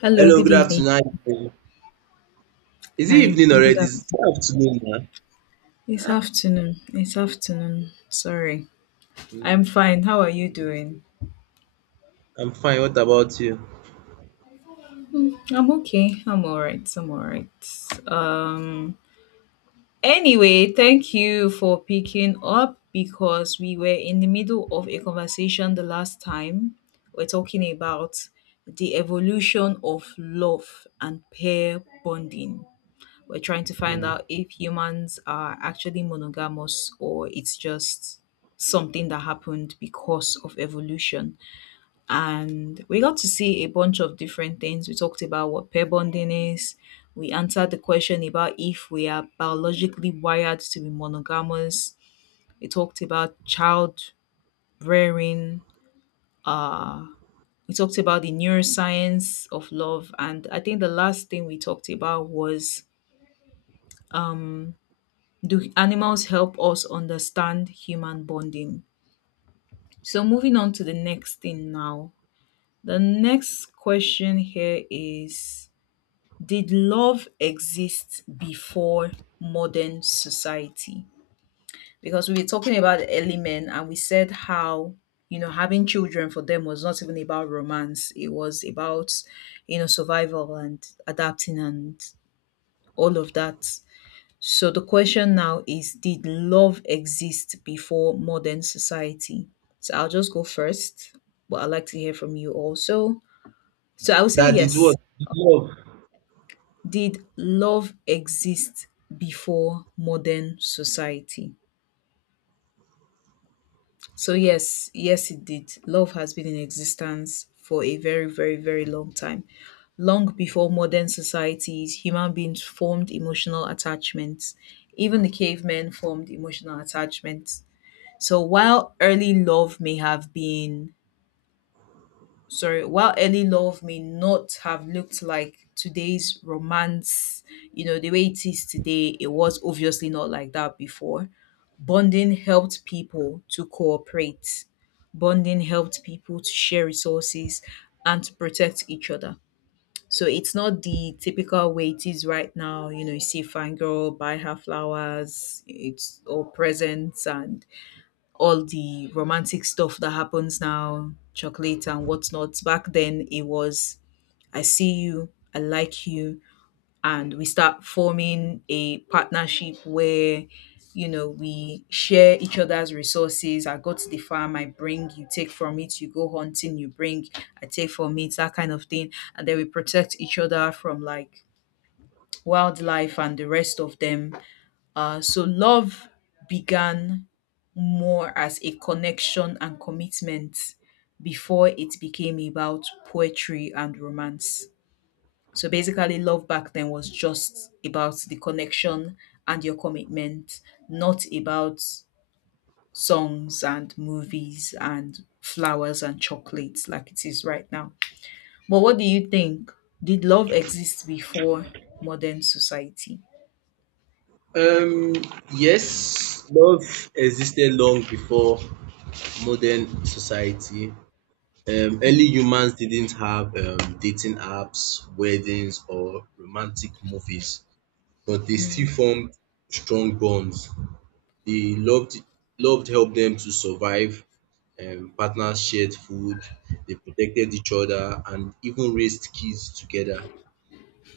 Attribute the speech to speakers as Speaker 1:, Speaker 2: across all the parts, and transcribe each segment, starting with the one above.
Speaker 1: Hello,
Speaker 2: Hello,
Speaker 1: good
Speaker 2: good
Speaker 1: evening.
Speaker 2: afternoon. How you doing? Is it
Speaker 1: Hi,
Speaker 2: evening
Speaker 1: good
Speaker 2: already? It's
Speaker 1: afternoon.
Speaker 2: good afternoon now.
Speaker 1: It's afternoon. It's afternoon. Sorry. I'm
Speaker 2: Mm,
Speaker 1: fine. How are you doing?
Speaker 2: I'm fine. What about you?
Speaker 1: I'm okay. I'm all right. I'm all right. Um anyway, thank you for picking up because we were in the middle of a conversation the last time. We're talking about the evolution of love and pair bonding. We're trying to find
Speaker 2: Mm.
Speaker 1: out if humans are actually monogamous or it's just something that happened because of evolution. And we got to see a bunch of different things. We talked about what pair bonding is. We answered the question about if we are biologically wired to be monogamous. We talked about child rearing. Uh, we talked about the neuroscience of love. And I think the last thing we talked about was, do animals help us understand human bonding? So moving on to the next thing now. The next question here is, did love exist before modern society? Because we were talking about the early men and we said how, you know, having children for them was not even about romance. It was about, you know, survival and adapting and all of that. So the question now is, did love exist before modern society? So I'll just go first, but I'd like to hear from you also. So I would say
Speaker 2: That it
Speaker 1: yes.
Speaker 2: was love.
Speaker 1: Did love exist before modern society? So, yes, yes, it did. Love has been in existence for a very, very, very long time. Long before modern societies, human beings formed emotional attachments. Even the cavemen formed emotional attachments. So while early love may have been, sorry, while early love may not have looked like today's romance, you know, the way it is today, it was obviously not like that before. Bonding helped people to cooperate, bonding helped people to share resources and to protect each other. So it's not the typical way it is right now. You know, you see fine girl buy her flowers, it's all presents and all the romantic stuff that happens now, chocolate and whatnot. Back then, it was I see you, I like you, and we start forming a partnership where, you know, we share each other's resources. I go to the farm, I bring, you take from it, you go hunting, you bring, I take from it, that kind of thing, and then we protect each other from like wildlife and the rest of them. So love began more as a connection and commitment before it became about poetry and romance. So basically, love back then was just about the connection and your commitment, not about songs and movies and flowers and chocolates like it is right now. But what do you think? Did love exist before modern society?
Speaker 2: Um, yes, love existed long before modern society. Early
Speaker 1: Mm,
Speaker 2: humans didn't have dating apps, weddings, or romantic movies, but they still
Speaker 1: mm,
Speaker 2: formed strong bonds. The loved helped them to survive. Partners shared food, they protected each other, and even raised kids together.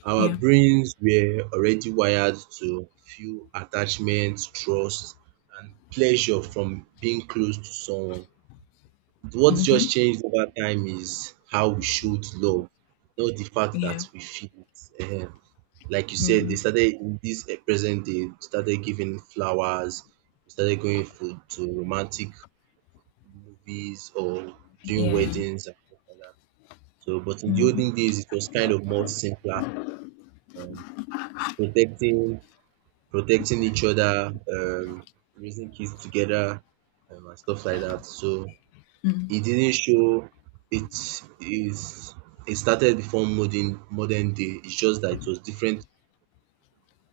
Speaker 2: Our
Speaker 1: yeah.
Speaker 2: brains were already wired to feel attachment, trust, and pleasure from being close to someone. What just
Speaker 1: Mm-hmm.
Speaker 2: changed over time is how we showed love, not the fact
Speaker 1: Yeah.
Speaker 2: that we feel it. Ehen, like you said, they
Speaker 1: Mm,
Speaker 2: started in this present day, started giving flowers, we started going for to romantic movies or during
Speaker 1: yeah.
Speaker 2: weddings and stuff like that. So, but in the
Speaker 1: Hmm.
Speaker 2: olden days, it was kind of more simpler, um, protecting protecting each other, raising kids together, and stuff like that. So it didn't show. It is it started before modern day. It's just that it was different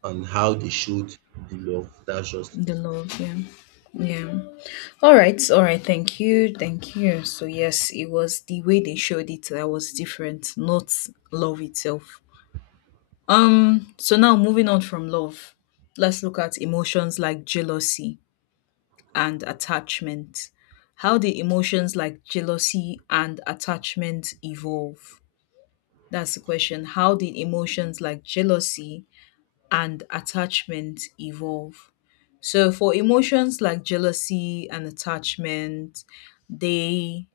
Speaker 2: on how they showed the love. That's just
Speaker 1: The
Speaker 2: it.
Speaker 1: love, yeah. Yeah. All right. All right. Thank you. Thank you. So, yes, it was the way they showed it that was different, not love itself. So now moving on from love, let's look at emotions like jealousy and attachment. How did emotions like jealousy and attachment evolve? That's the question. How did emotions like jealousy and attachment evolve? So for emotions like jealousy and attachment, they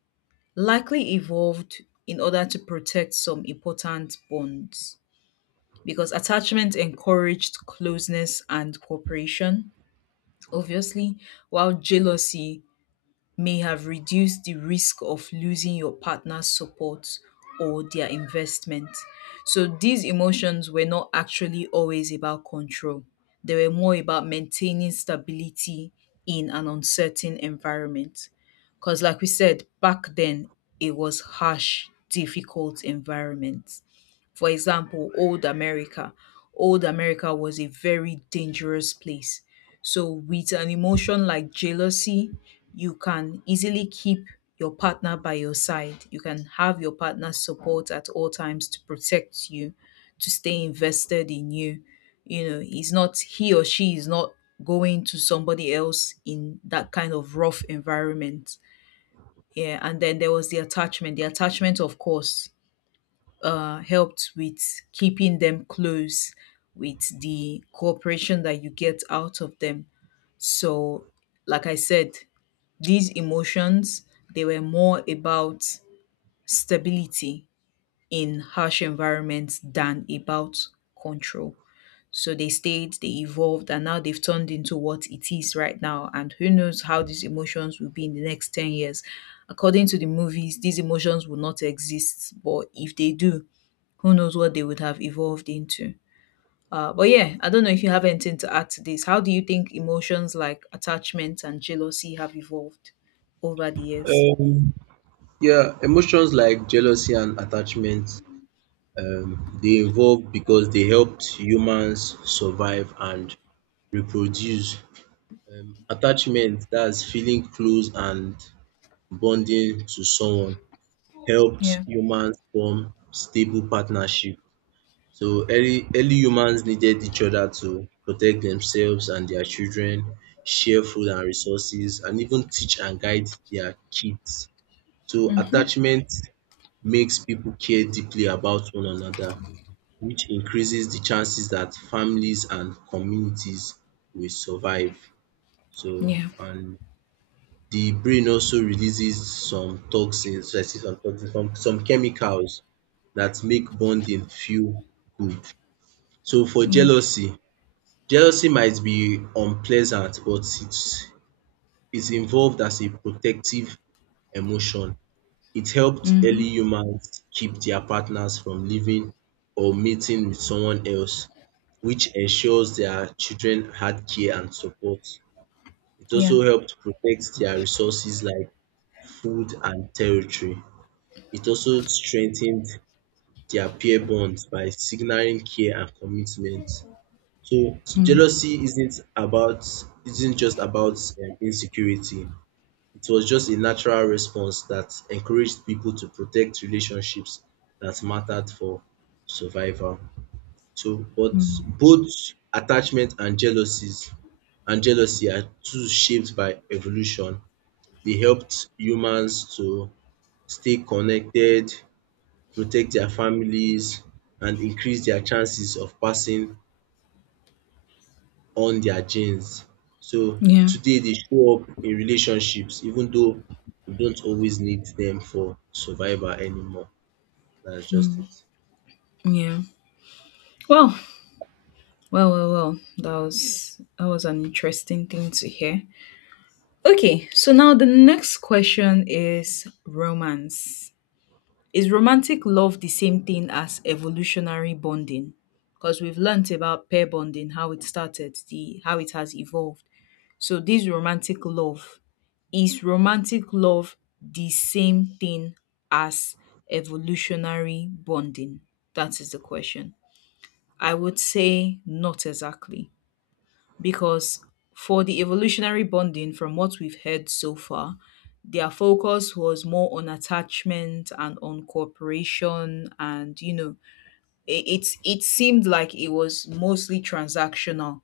Speaker 1: likely evolved in order to protect some important bonds because attachment encouraged closeness and cooperation, obviously, while jealousy may have reduced the risk of losing your partner's support or their investment. So these emotions were not actually always about control, they were more about maintaining stability in an uncertain environment. Because, like we said, back then it was harsh, difficult environment. For example, old America. Old America was a very dangerous place. So, with an emotion like jealousy, you can easily keep your partner by your side. You can have your partner's support at all times to protect you, to stay invested in you. You know, he or she is not going to somebody else in that kind of rough environment. Yeah, and then there was the attachment. The attachment, of course, helped with keeping them close with the cooperation that you get out of them. So like I said, these emotions, they were more about stability in harsh environments than about control. So they stayed, they evolved, and now they've turned into what it is right now. And who knows how these emotions will be in the next 10 years. According to the movies, these emotions will not exist, but if they do, who knows what they would have evolved into. But yeah, I don't know if you have anything to add to this. How do you think emotions like attachment and jealousy have evolved over the years?
Speaker 2: Yeah, emotions like jealousy and attachment, they evolved because they helped humans survive and reproduce. Attachment, that's feeling close and bonding to someone, helped
Speaker 1: Yeah.
Speaker 2: humans form stable partnership. So early humans needed each other to protect themselves and their children, share food and resources, and even teach and guide their kids. So
Speaker 1: Mm-hmm.
Speaker 2: attachment makes people care deeply about one another, which increases the chances that families and communities will survive. So
Speaker 1: Yeah.
Speaker 2: and the brain also releases some toxins, so I say some toxins, some chemicals that make bonding feel good. So for
Speaker 1: Yeah.
Speaker 2: jealousy, jealousy might be unpleasant, but it's involved as a protective emotion. It helped
Speaker 1: Mm-hmm.
Speaker 2: early humans keep their partners from leaving or mating with someone else, which ensures their children had care and support. It
Speaker 1: Yeah.
Speaker 2: also helped protect their resources like food and territory. It also strengthened their peer bonds by signaling care and commitment. So
Speaker 1: Mm.
Speaker 2: jealousy isn't just about insecurity. It was just a natural response that encouraged people to protect relationships that mattered for survival. So, but both attachment and jealousies and jealousy are too shaped by evolution. They helped humans to stay connected, protect their families, and increase their chances of passing on their genes. So
Speaker 1: Yeah.
Speaker 2: today they show up in relationships even though we don't always need them for survival anymore. That's just it.
Speaker 1: Yeah. Well, well, that was an interesting thing to hear. Okay, so now the next question is romance. Is romantic love the same thing as evolutionary bonding? Because we've learnt about pair bonding, how it started, the how it has evolved. So this romantic love, is romantic love the same thing as evolutionary bonding? That is the question. I would say not exactly, because for the evolutionary bonding from what we've heard so far, their focus was more on attachment and on cooperation, and you know, it seemed like it was mostly transactional.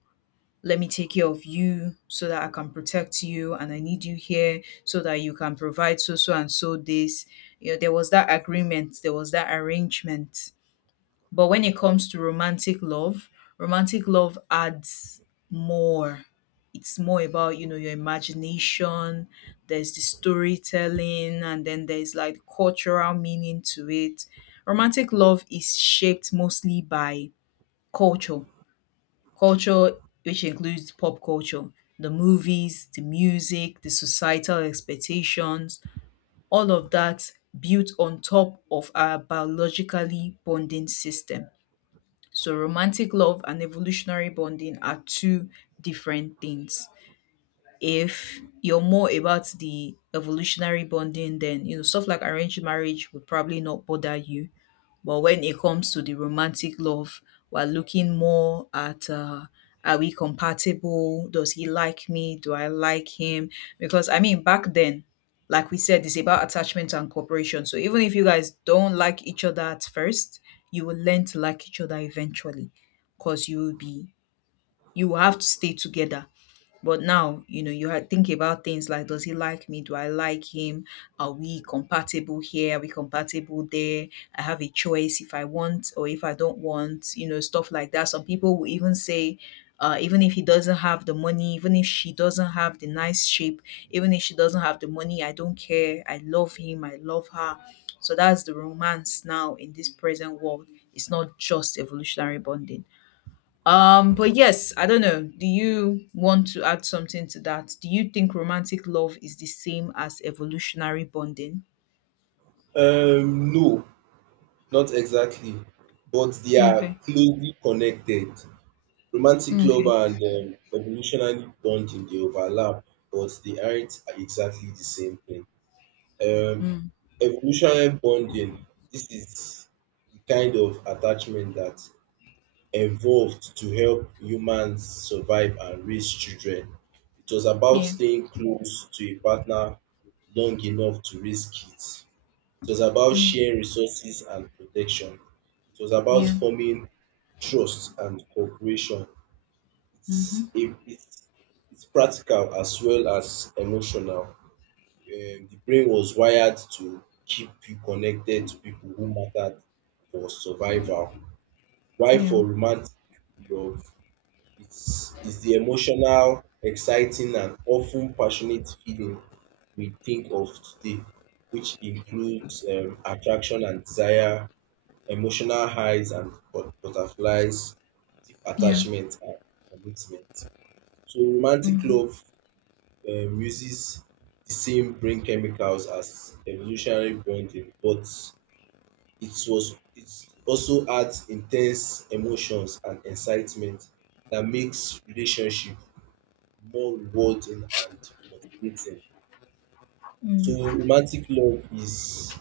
Speaker 1: Let me take care of you so that I can protect you, and I need you here so that you can provide so so and so this, you know, there was that agreement, there was that arrangement. But when it comes to romantic love adds more. It's more about, you know, your imagination, there's the storytelling, and then there's like cultural meaning to it. Romantic love is shaped mostly by culture. Culture which includes pop culture, the movies, the music, the societal expectations, all of that built on top of our biologically bonding system. So romantic love and evolutionary bonding are two different things. If you're more about the evolutionary bonding, then you know stuff like arranged marriage would probably not bother you. But when it comes to the romantic love, we're looking more at are we compatible? Does he like me? Do I like him? Because I mean, back then, like we said, it's about attachment and cooperation. So even if you guys don't like each other at first, you will learn to like each other eventually, because you will have to stay together. But now, you know, you had think about things like, does he like me? Do I like him? Are we compatible here? Are we compatible there? I have a choice if I want or if I don't want, you know, stuff like that. Some people will even say, even if he doesn't have the money, even if she doesn't have the nice shape, even if she doesn't have the money, I don't care. I love him. I love her. So that's the romance now in this present world. It's not just evolutionary bonding. But yes, I don't know. Do you want to add something to that? Do you think romantic love is the same as evolutionary bonding?
Speaker 2: No, not exactly, but they are
Speaker 1: Okay.
Speaker 2: closely connected. Romantic love
Speaker 1: Okay.
Speaker 2: and evolutionary bonding they overlap, but they aren't exactly the same thing. Um,
Speaker 1: Mm.
Speaker 2: Evolutionary bonding, this is the kind of attachment that evolved to help humans survive and raise children. It was about
Speaker 1: Yeah.
Speaker 2: staying close to a partner long enough to raise kids. It was about
Speaker 1: Mm.
Speaker 2: sharing resources and protection. It was about
Speaker 1: Yeah.
Speaker 2: forming trust and cooperation. It's,
Speaker 1: Mm-hmm.
Speaker 2: a, it's, it's practical as well as emotional. The brain was wired to keep you connected to people who mattered for survival. Why
Speaker 1: Yeah.
Speaker 2: for romantic love? It's the emotional, exciting, and often passionate feeling we think of today, which includes attraction and desire, emotional highs and butterflies, deep
Speaker 1: Yeah.
Speaker 2: attachment and commitment. So, romantic
Speaker 1: Mm-hmm.
Speaker 2: love uses the same brain chemicals as evolutionary bonding, but it also adds intense emotions and excitement that makes relationship more rewarding and motivating. So
Speaker 1: Mm.
Speaker 2: romantic love is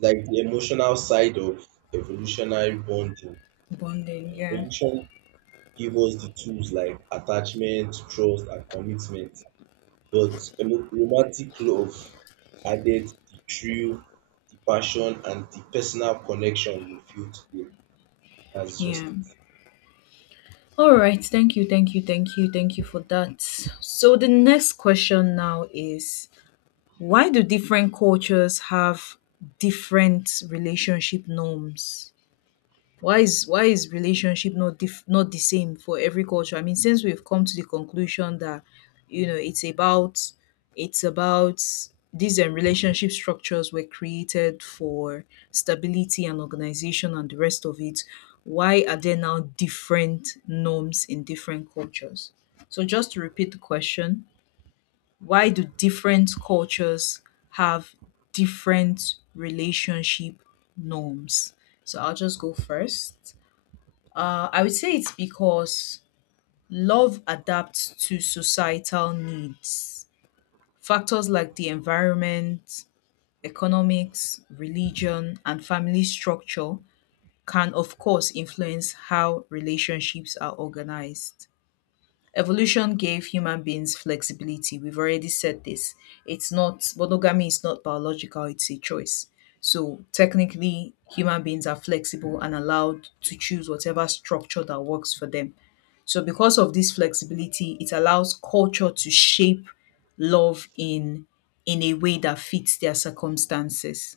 Speaker 2: like the emotional side of evolutionary bonding.
Speaker 1: Bonding. Yeah.
Speaker 2: Evolution gave us the tools like attachment, trust, and commitment. But romantic love added the thrill, the passion, and the personal connection we feel today. That's just
Speaker 1: Yeah.
Speaker 2: it.
Speaker 1: All right. Thank you. Thank you. Thank you. Thank you for that. So the next question now is, why do different cultures have different relationship norms? Why is relationship not the same for every culture? I mean, since we've come to the conclusion that, you know, it's about these relationship structures were created for stability and organization and the rest of it, why are there now different norms in different cultures? So just to repeat the question, why do different cultures have different relationship norms? So I'll just go first. I would say it's because love adapts to societal needs. Factors like the environment, economics, religion, and family structure can, of course, influence how relationships are organized. Evolution gave human beings flexibility. We've already said this. It's not, monogamy is not biological, it's a choice. So technically, human beings are flexible and allowed to choose whatever structure that works for them. So because of this flexibility, it allows culture to shape love in a way that fits their circumstances.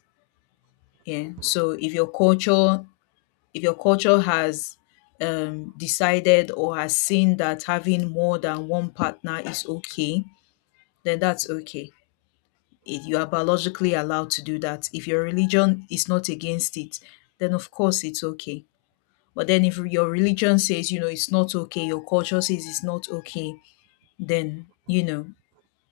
Speaker 1: Yeah. So if your culture, if your culture has decided or has seen that having more than one partner is okay, then that's okay. If you are biologically allowed to do that. If your religion is not against it, then of course it's okay. But then if your religion says, it's not okay, your culture says it's not okay, then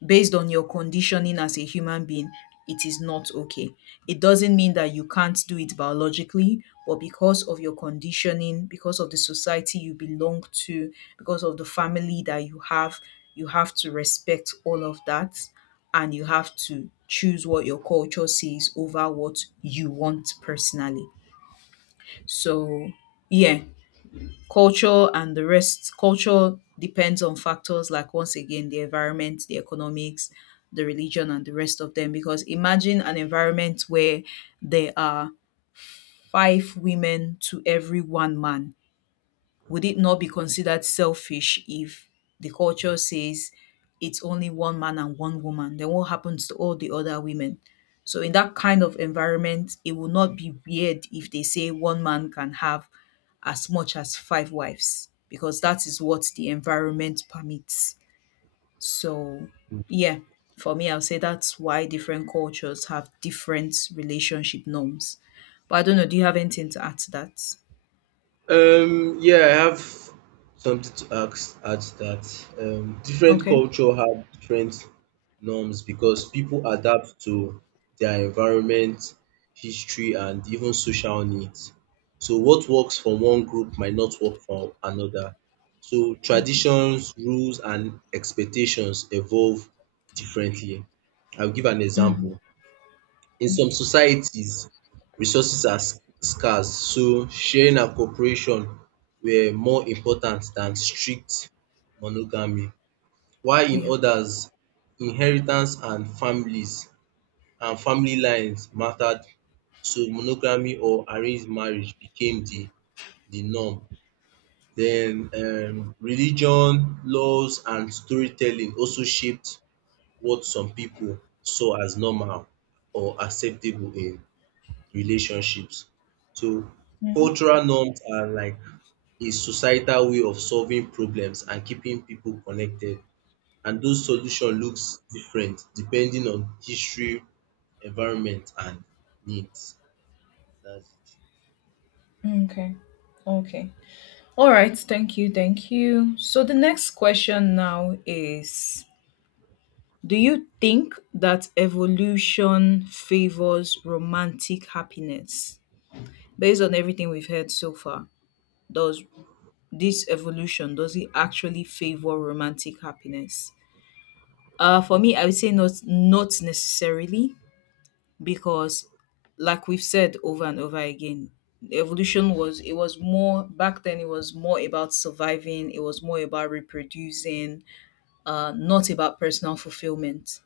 Speaker 1: based on your conditioning as a human being, it is not okay. It doesn't mean that you can't do it biologically, but because of your conditioning, because of the society you belong to, because of the family that you have, you have to respect all of that, and you have to choose what your culture says over what you want personally. So, yeah. Culture and the rest culture depends on factors like, once again, the environment, the economics, the religion, and the rest of them. Because imagine an environment where there are five women to every one man. Would it not be considered selfish if the culture says it's only one man and one woman? Then what happens to all the other women? So, in that kind of environment, it would not be weird if they say one man can have as much as five wives, because that is what the environment permits. So, yeah, for me, I'll say that's why different cultures have different relationship norms. But I don't know, do you have anything to add to that?
Speaker 2: Yeah, I have something to ask at that. Different
Speaker 1: Okay,
Speaker 2: culture have different norms because people adapt to their environment, history, and even social needs. So what works for one group might not work for another. So traditions, rules, and expectations evolve differently. I'll give an example. In some societies, resources are scarce, so sharing and cooperation were more important than strict monogamy, while in
Speaker 1: yeah.
Speaker 2: others, inheritance and families and family lines mattered, so monogamy or arranged marriage became the norm. Then religion, laws and storytelling also shaped what some people saw as normal or acceptable in relationships. So cultural norms are like a societal way of solving problems and keeping people connected. And those solution looks different depending on history, environment and needs. That's
Speaker 1: Okay. Okay. All right. Thank you. Thank you. So the next question now is, do you think that evolution favors romantic happiness? Based on everything we've heard so far, does this evolution, does it actually favor romantic happiness? For me, I would say not necessarily, because, like we've said over and over again, evolution was it was more back then, it was more about surviving, it was more about reproducing, not about personal fulfillment.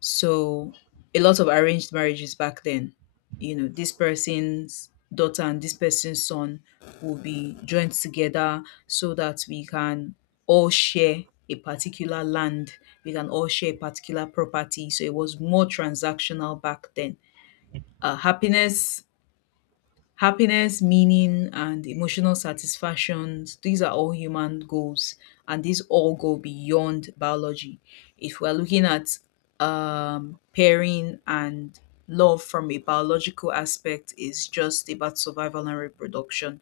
Speaker 1: So a lot of arranged marriages back then, this person's daughter and this person's son will be joined together so that we can all share a particular land, we can all share a particular property. So it was more transactional back then. Uh, happiness happiness meaning, and emotional satisfaction, these are all human goals, and these all go beyond biology. If we're looking at pairing and love from a biological aspect, is just about survival and reproduction.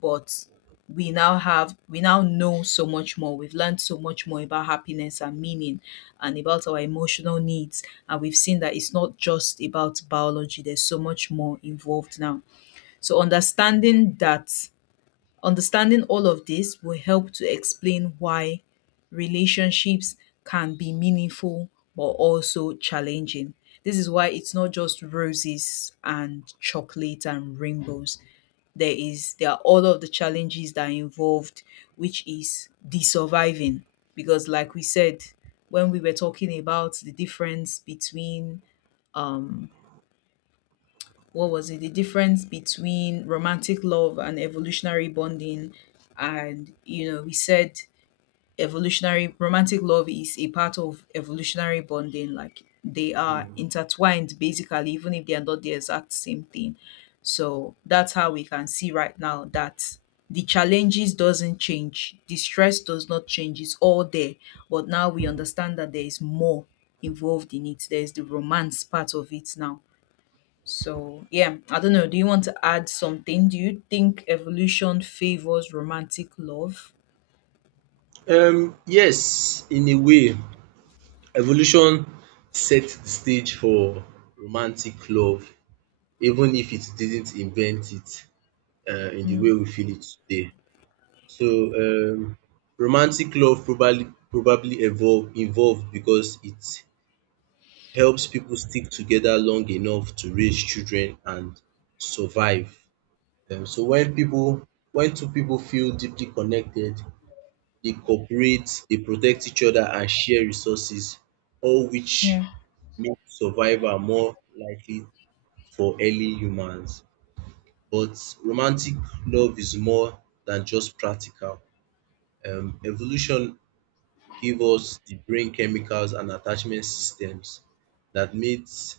Speaker 1: But we now know so much more, we've learned so much more about happiness and meaning, and about our emotional needs, and we've seen that it's not just about biology, there's so much more involved now. So understanding all of this will help to explain why relationships can be meaningful, but also challenging. This is why it's not just roses and chocolate and rainbows. There are all of the challenges that are involved, which is the surviving. Because like we said, when we were talking about the difference between, um what was it? The difference between romantic love and evolutionary bonding. And, we said evolutionary romantic love is a part of evolutionary bonding, like they
Speaker 2: it.
Speaker 1: are
Speaker 2: Mm.
Speaker 1: intertwined, basically, even if they are not the exact same thing. So that's how we can see right now that the challenges doesn't change, the stress does not change, it's all there, but now we understand that there is more involved in it, there's the romance part of it now. So yeah, I don't know, do you want to add something? Do you think evolution favors romantic love?
Speaker 2: Yes, in a way, evolution set the stage for romantic love, even if it didn't invent it in the way we feel it today. So romantic love probably evolved because it helps people stick together long enough to raise children and survive. When two people feel deeply connected, they cooperate, they protect each other and share resources, all which
Speaker 1: Yeah.
Speaker 2: make survival more likely for early humans. But romantic love is more than just practical. Evolution give us the brain chemicals and attachment systems that makes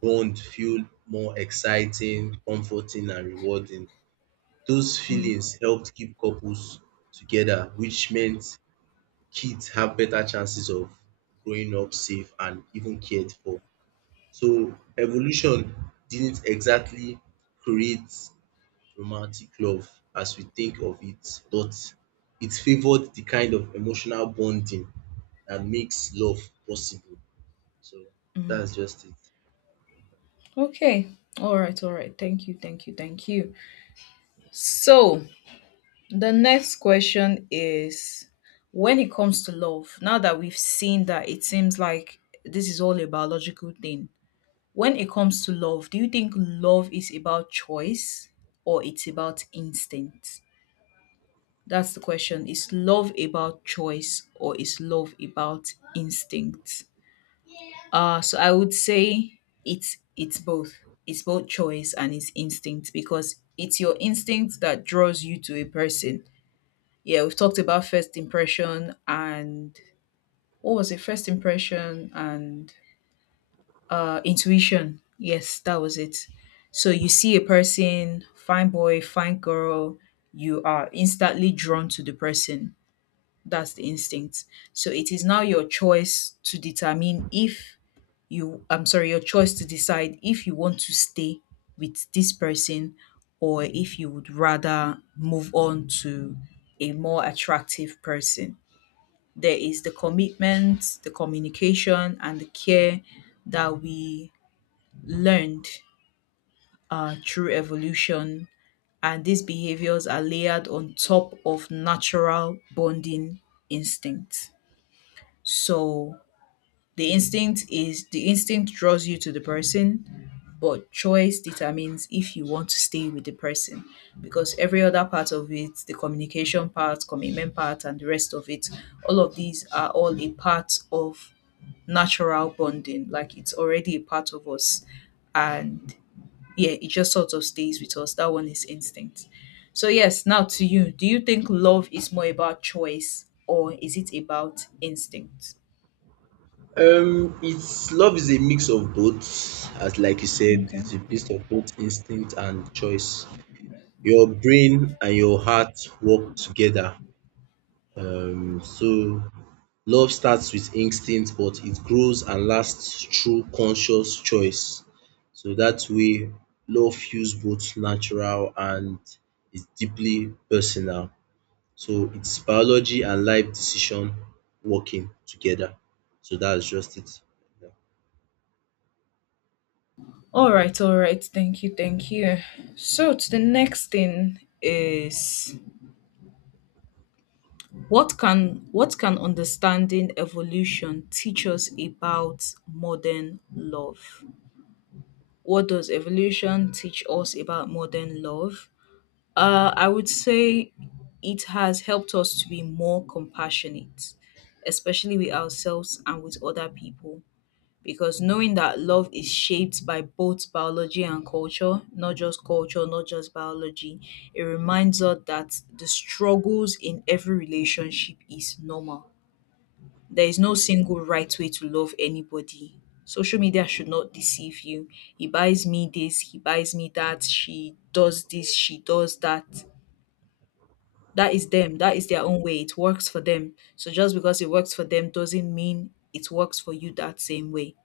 Speaker 2: bond feel more exciting, comforting and rewarding. Those feelings helped keep couples together, which meant kids have better chances of growing up safe and even cared for. So evolution didn't exactly create romantic love as we think of it, but it favored the kind of emotional bonding that makes love possible. So that's just it.
Speaker 1: Okay. All right. All right. Thank you. Thank you. Thank you. So, the next question is, when it comes to love, now that we've seen that it seems like this is all a biological thing, when it comes to love, do you think love is about choice or it's about instinct? That's the question. Is love about choice or is love about instinct? So I would say it's both. It's both choice and it's instinct, because it's your instinct that draws you to a person. Yeah, we've talked about first impression and, what was it? First impression and intuition. Yes, that was it. So you see a person, fine boy, fine girl, you are instantly drawn to the person. That's the instinct. So it is now your choice to determine if you, I'm sorry, your choice to decide if you want to stay with this person, or if you would rather move on to a more attractive person. There is the commitment, the communication, and the care that we learned through evolution. And these behaviors are layered on top of natural bonding instincts. So the instinct draws you to the person, but choice determines if you want to stay with the person, because every other part of it, the communication part, commitment part, and the rest of it, all of these are all a part of natural bonding. Like, it's already a part of us. And yeah, it just sort of stays with us. That one is instinct. So, yes, now to you. Do you think love is more about choice, or is it about instinct?
Speaker 2: It's love is a mix of both, as like you said, it's
Speaker 1: Okay.
Speaker 2: a mix of both instinct and choice. Your brain and your heart work together. So love starts with instinct but it grows and lasts through conscious choice. So that way, love feels both natural and is deeply personal. So it's biology and life decision working together. So that's just it. Yeah.
Speaker 1: All right, all right. Thank you, thank you. So to the next thing is, what can understanding evolution teach us about modern love? What does evolution teach us about modern love? I would say it has helped us to be more compassionate, especially with ourselves and with other people, because knowing that love is shaped by both biology and culture, not just biology, it reminds us that the struggles in every relationship is normal. There is no single right way to love anybody. Social media should not deceive you. He buys me this, he buys me that, she does this, she does that. That is them, that is their own way. It works for them. So just because it works for them doesn't mean it works for you that same way.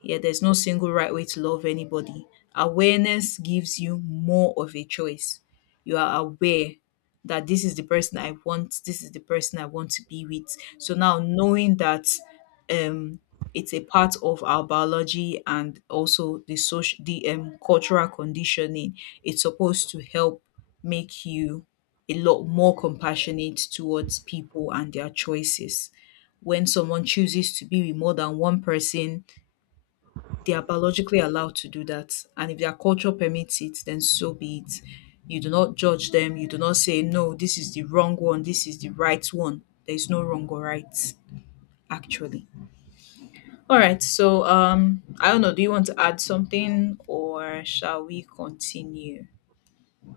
Speaker 1: Yeah, there's no single right way to love anybody. Awareness gives you more of a choice. You are aware that this is the person I want, this is the person I want to be with. So now knowing that um it's a part of our biology, and also the cultural conditioning, it's supposed to help make you a lot more compassionate towards people and their choices. When someone chooses to be with more than one person, they are biologically allowed to do that, and if their culture permits it, then so be it. You do not judge them. You do not say, no, this is the wrong one, this is the right one. There's no wrong or right, actually. All right. So I don't know, do you want to add something, or shall we continue?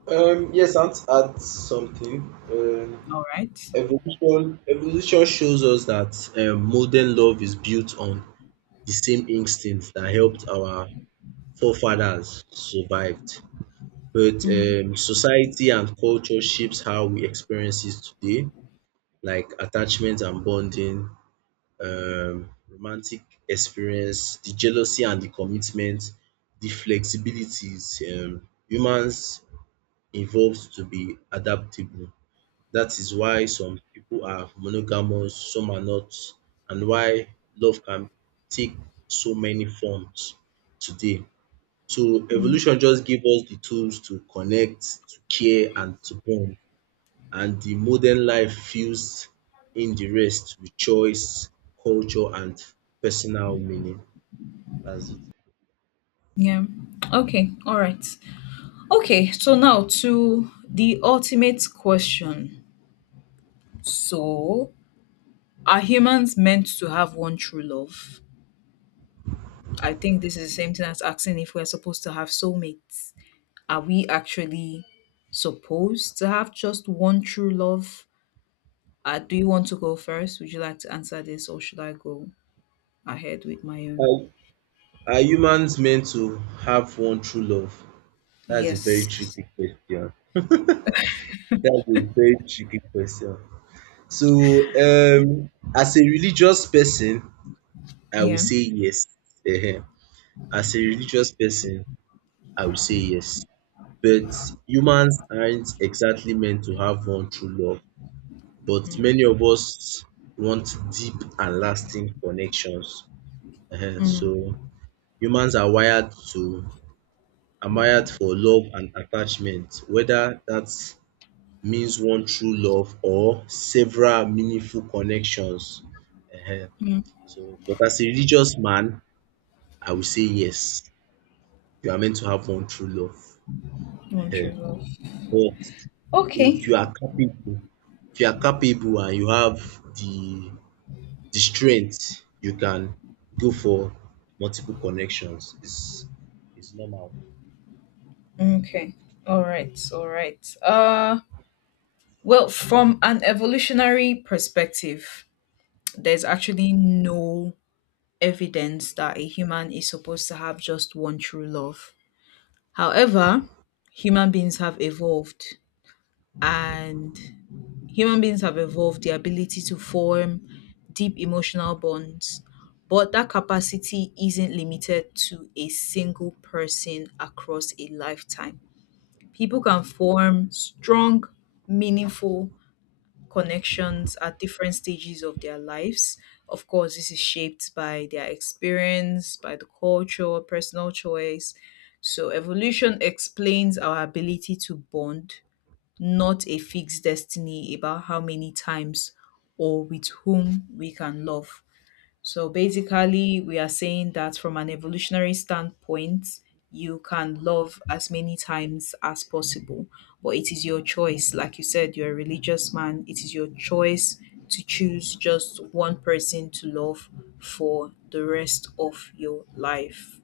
Speaker 2: Yes, I'd add something.
Speaker 1: All right.
Speaker 2: Evolution shows us that modern love is built on the same instincts that helped our forefathers survived. But
Speaker 1: Mm,
Speaker 2: society and culture shapes how we experience it today, like attachment and bonding, romantic experience, the jealousy and the commitment, the flexibilities. Humans evolved to be adaptable. That is why some people are monogamous, some are not, and why love can take so many forms today. So
Speaker 1: mm.
Speaker 2: evolution just gave us the tools to connect, to care, and to bond. And the modern life fills in the rest with choice, culture, and personal meaning. That's it.
Speaker 1: Yeah. Okay. All right. Okay. So now to the ultimate question. So, are humans meant to have one true love? I think this is the same thing as asking if we're supposed to have soulmates. Are we actually supposed to have just one true love? Do you want to go first? Would you like to answer this, or should I go ahead with my own?
Speaker 2: Are, are humans meant to have one true love? That's a very
Speaker 1: Yes.
Speaker 2: tricky question. That's a very tricky question. So, as a religious person, I will
Speaker 1: Yeah.
Speaker 2: say yes. Ehen. As a religious person, I will say yes. But humans aren't exactly meant to have one true love, but many of us want deep and lasting connections. Ehen,
Speaker 1: Mm,
Speaker 2: so humans are wired for love and attachment, whether that means one true love or several meaningful connections. Ehen,
Speaker 1: mm.
Speaker 2: so but as a religious man, I will say yes, you are meant to have one true love.
Speaker 1: One
Speaker 2: Ehen,
Speaker 1: true love.
Speaker 2: but if you
Speaker 1: Okay.
Speaker 2: are capable and you have the the strength, you can go for multiple connections. It's normal.
Speaker 1: Okay. All right. All right. Well, from an evolutionary perspective, there's actually no evidence that a human is supposed to have just one true love. However, human beings have evolved, and human beings have evolved the ability to form deep emotional bonds. But that capacity isn't limited to a single person across a lifetime. People can form strong, meaningful connections at different stages of their lives. Of course, this is shaped by their experience, by the culture, personal choice. So, evolution explains our ability to bond, not a fixed destiny about how many times or with whom we can love. So basically, we are saying that from an evolutionary standpoint, you can love as many times as possible, but it is your choice. Like you said, you're a religious man, it is your choice to choose just one person to love for the rest of your life.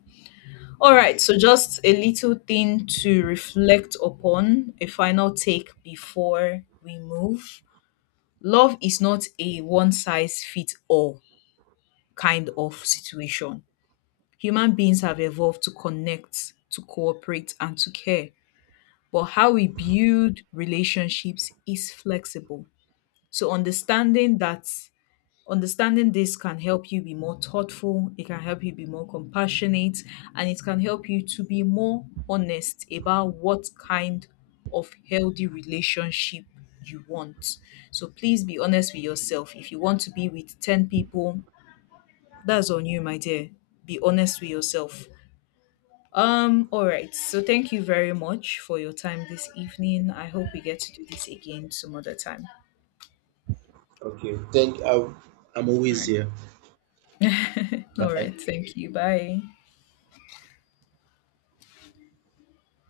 Speaker 1: All right, so
Speaker 2: Yes.
Speaker 1: just a little thing to reflect upon, a final take before we move. Love is not a one size fits all kind of situation. Human beings have evolved to connect, to cooperate, and to care. But how we build relationships is flexible. So understanding that, understanding this can help you be more thoughtful, it can help you be more compassionate, and it can help you to be more honest about what kind of healthy relationship you want. So please be honest with yourself. If you want to be with 10 people, that's on you, my dear. Be honest with yourself. All right. So thank you very much for your time this evening. I hope we get to do this again some other time.
Speaker 2: Okay. Thank I'm
Speaker 1: All
Speaker 2: always here.
Speaker 1: right. All
Speaker 2: Bye.
Speaker 1: right. Thank you. Bye.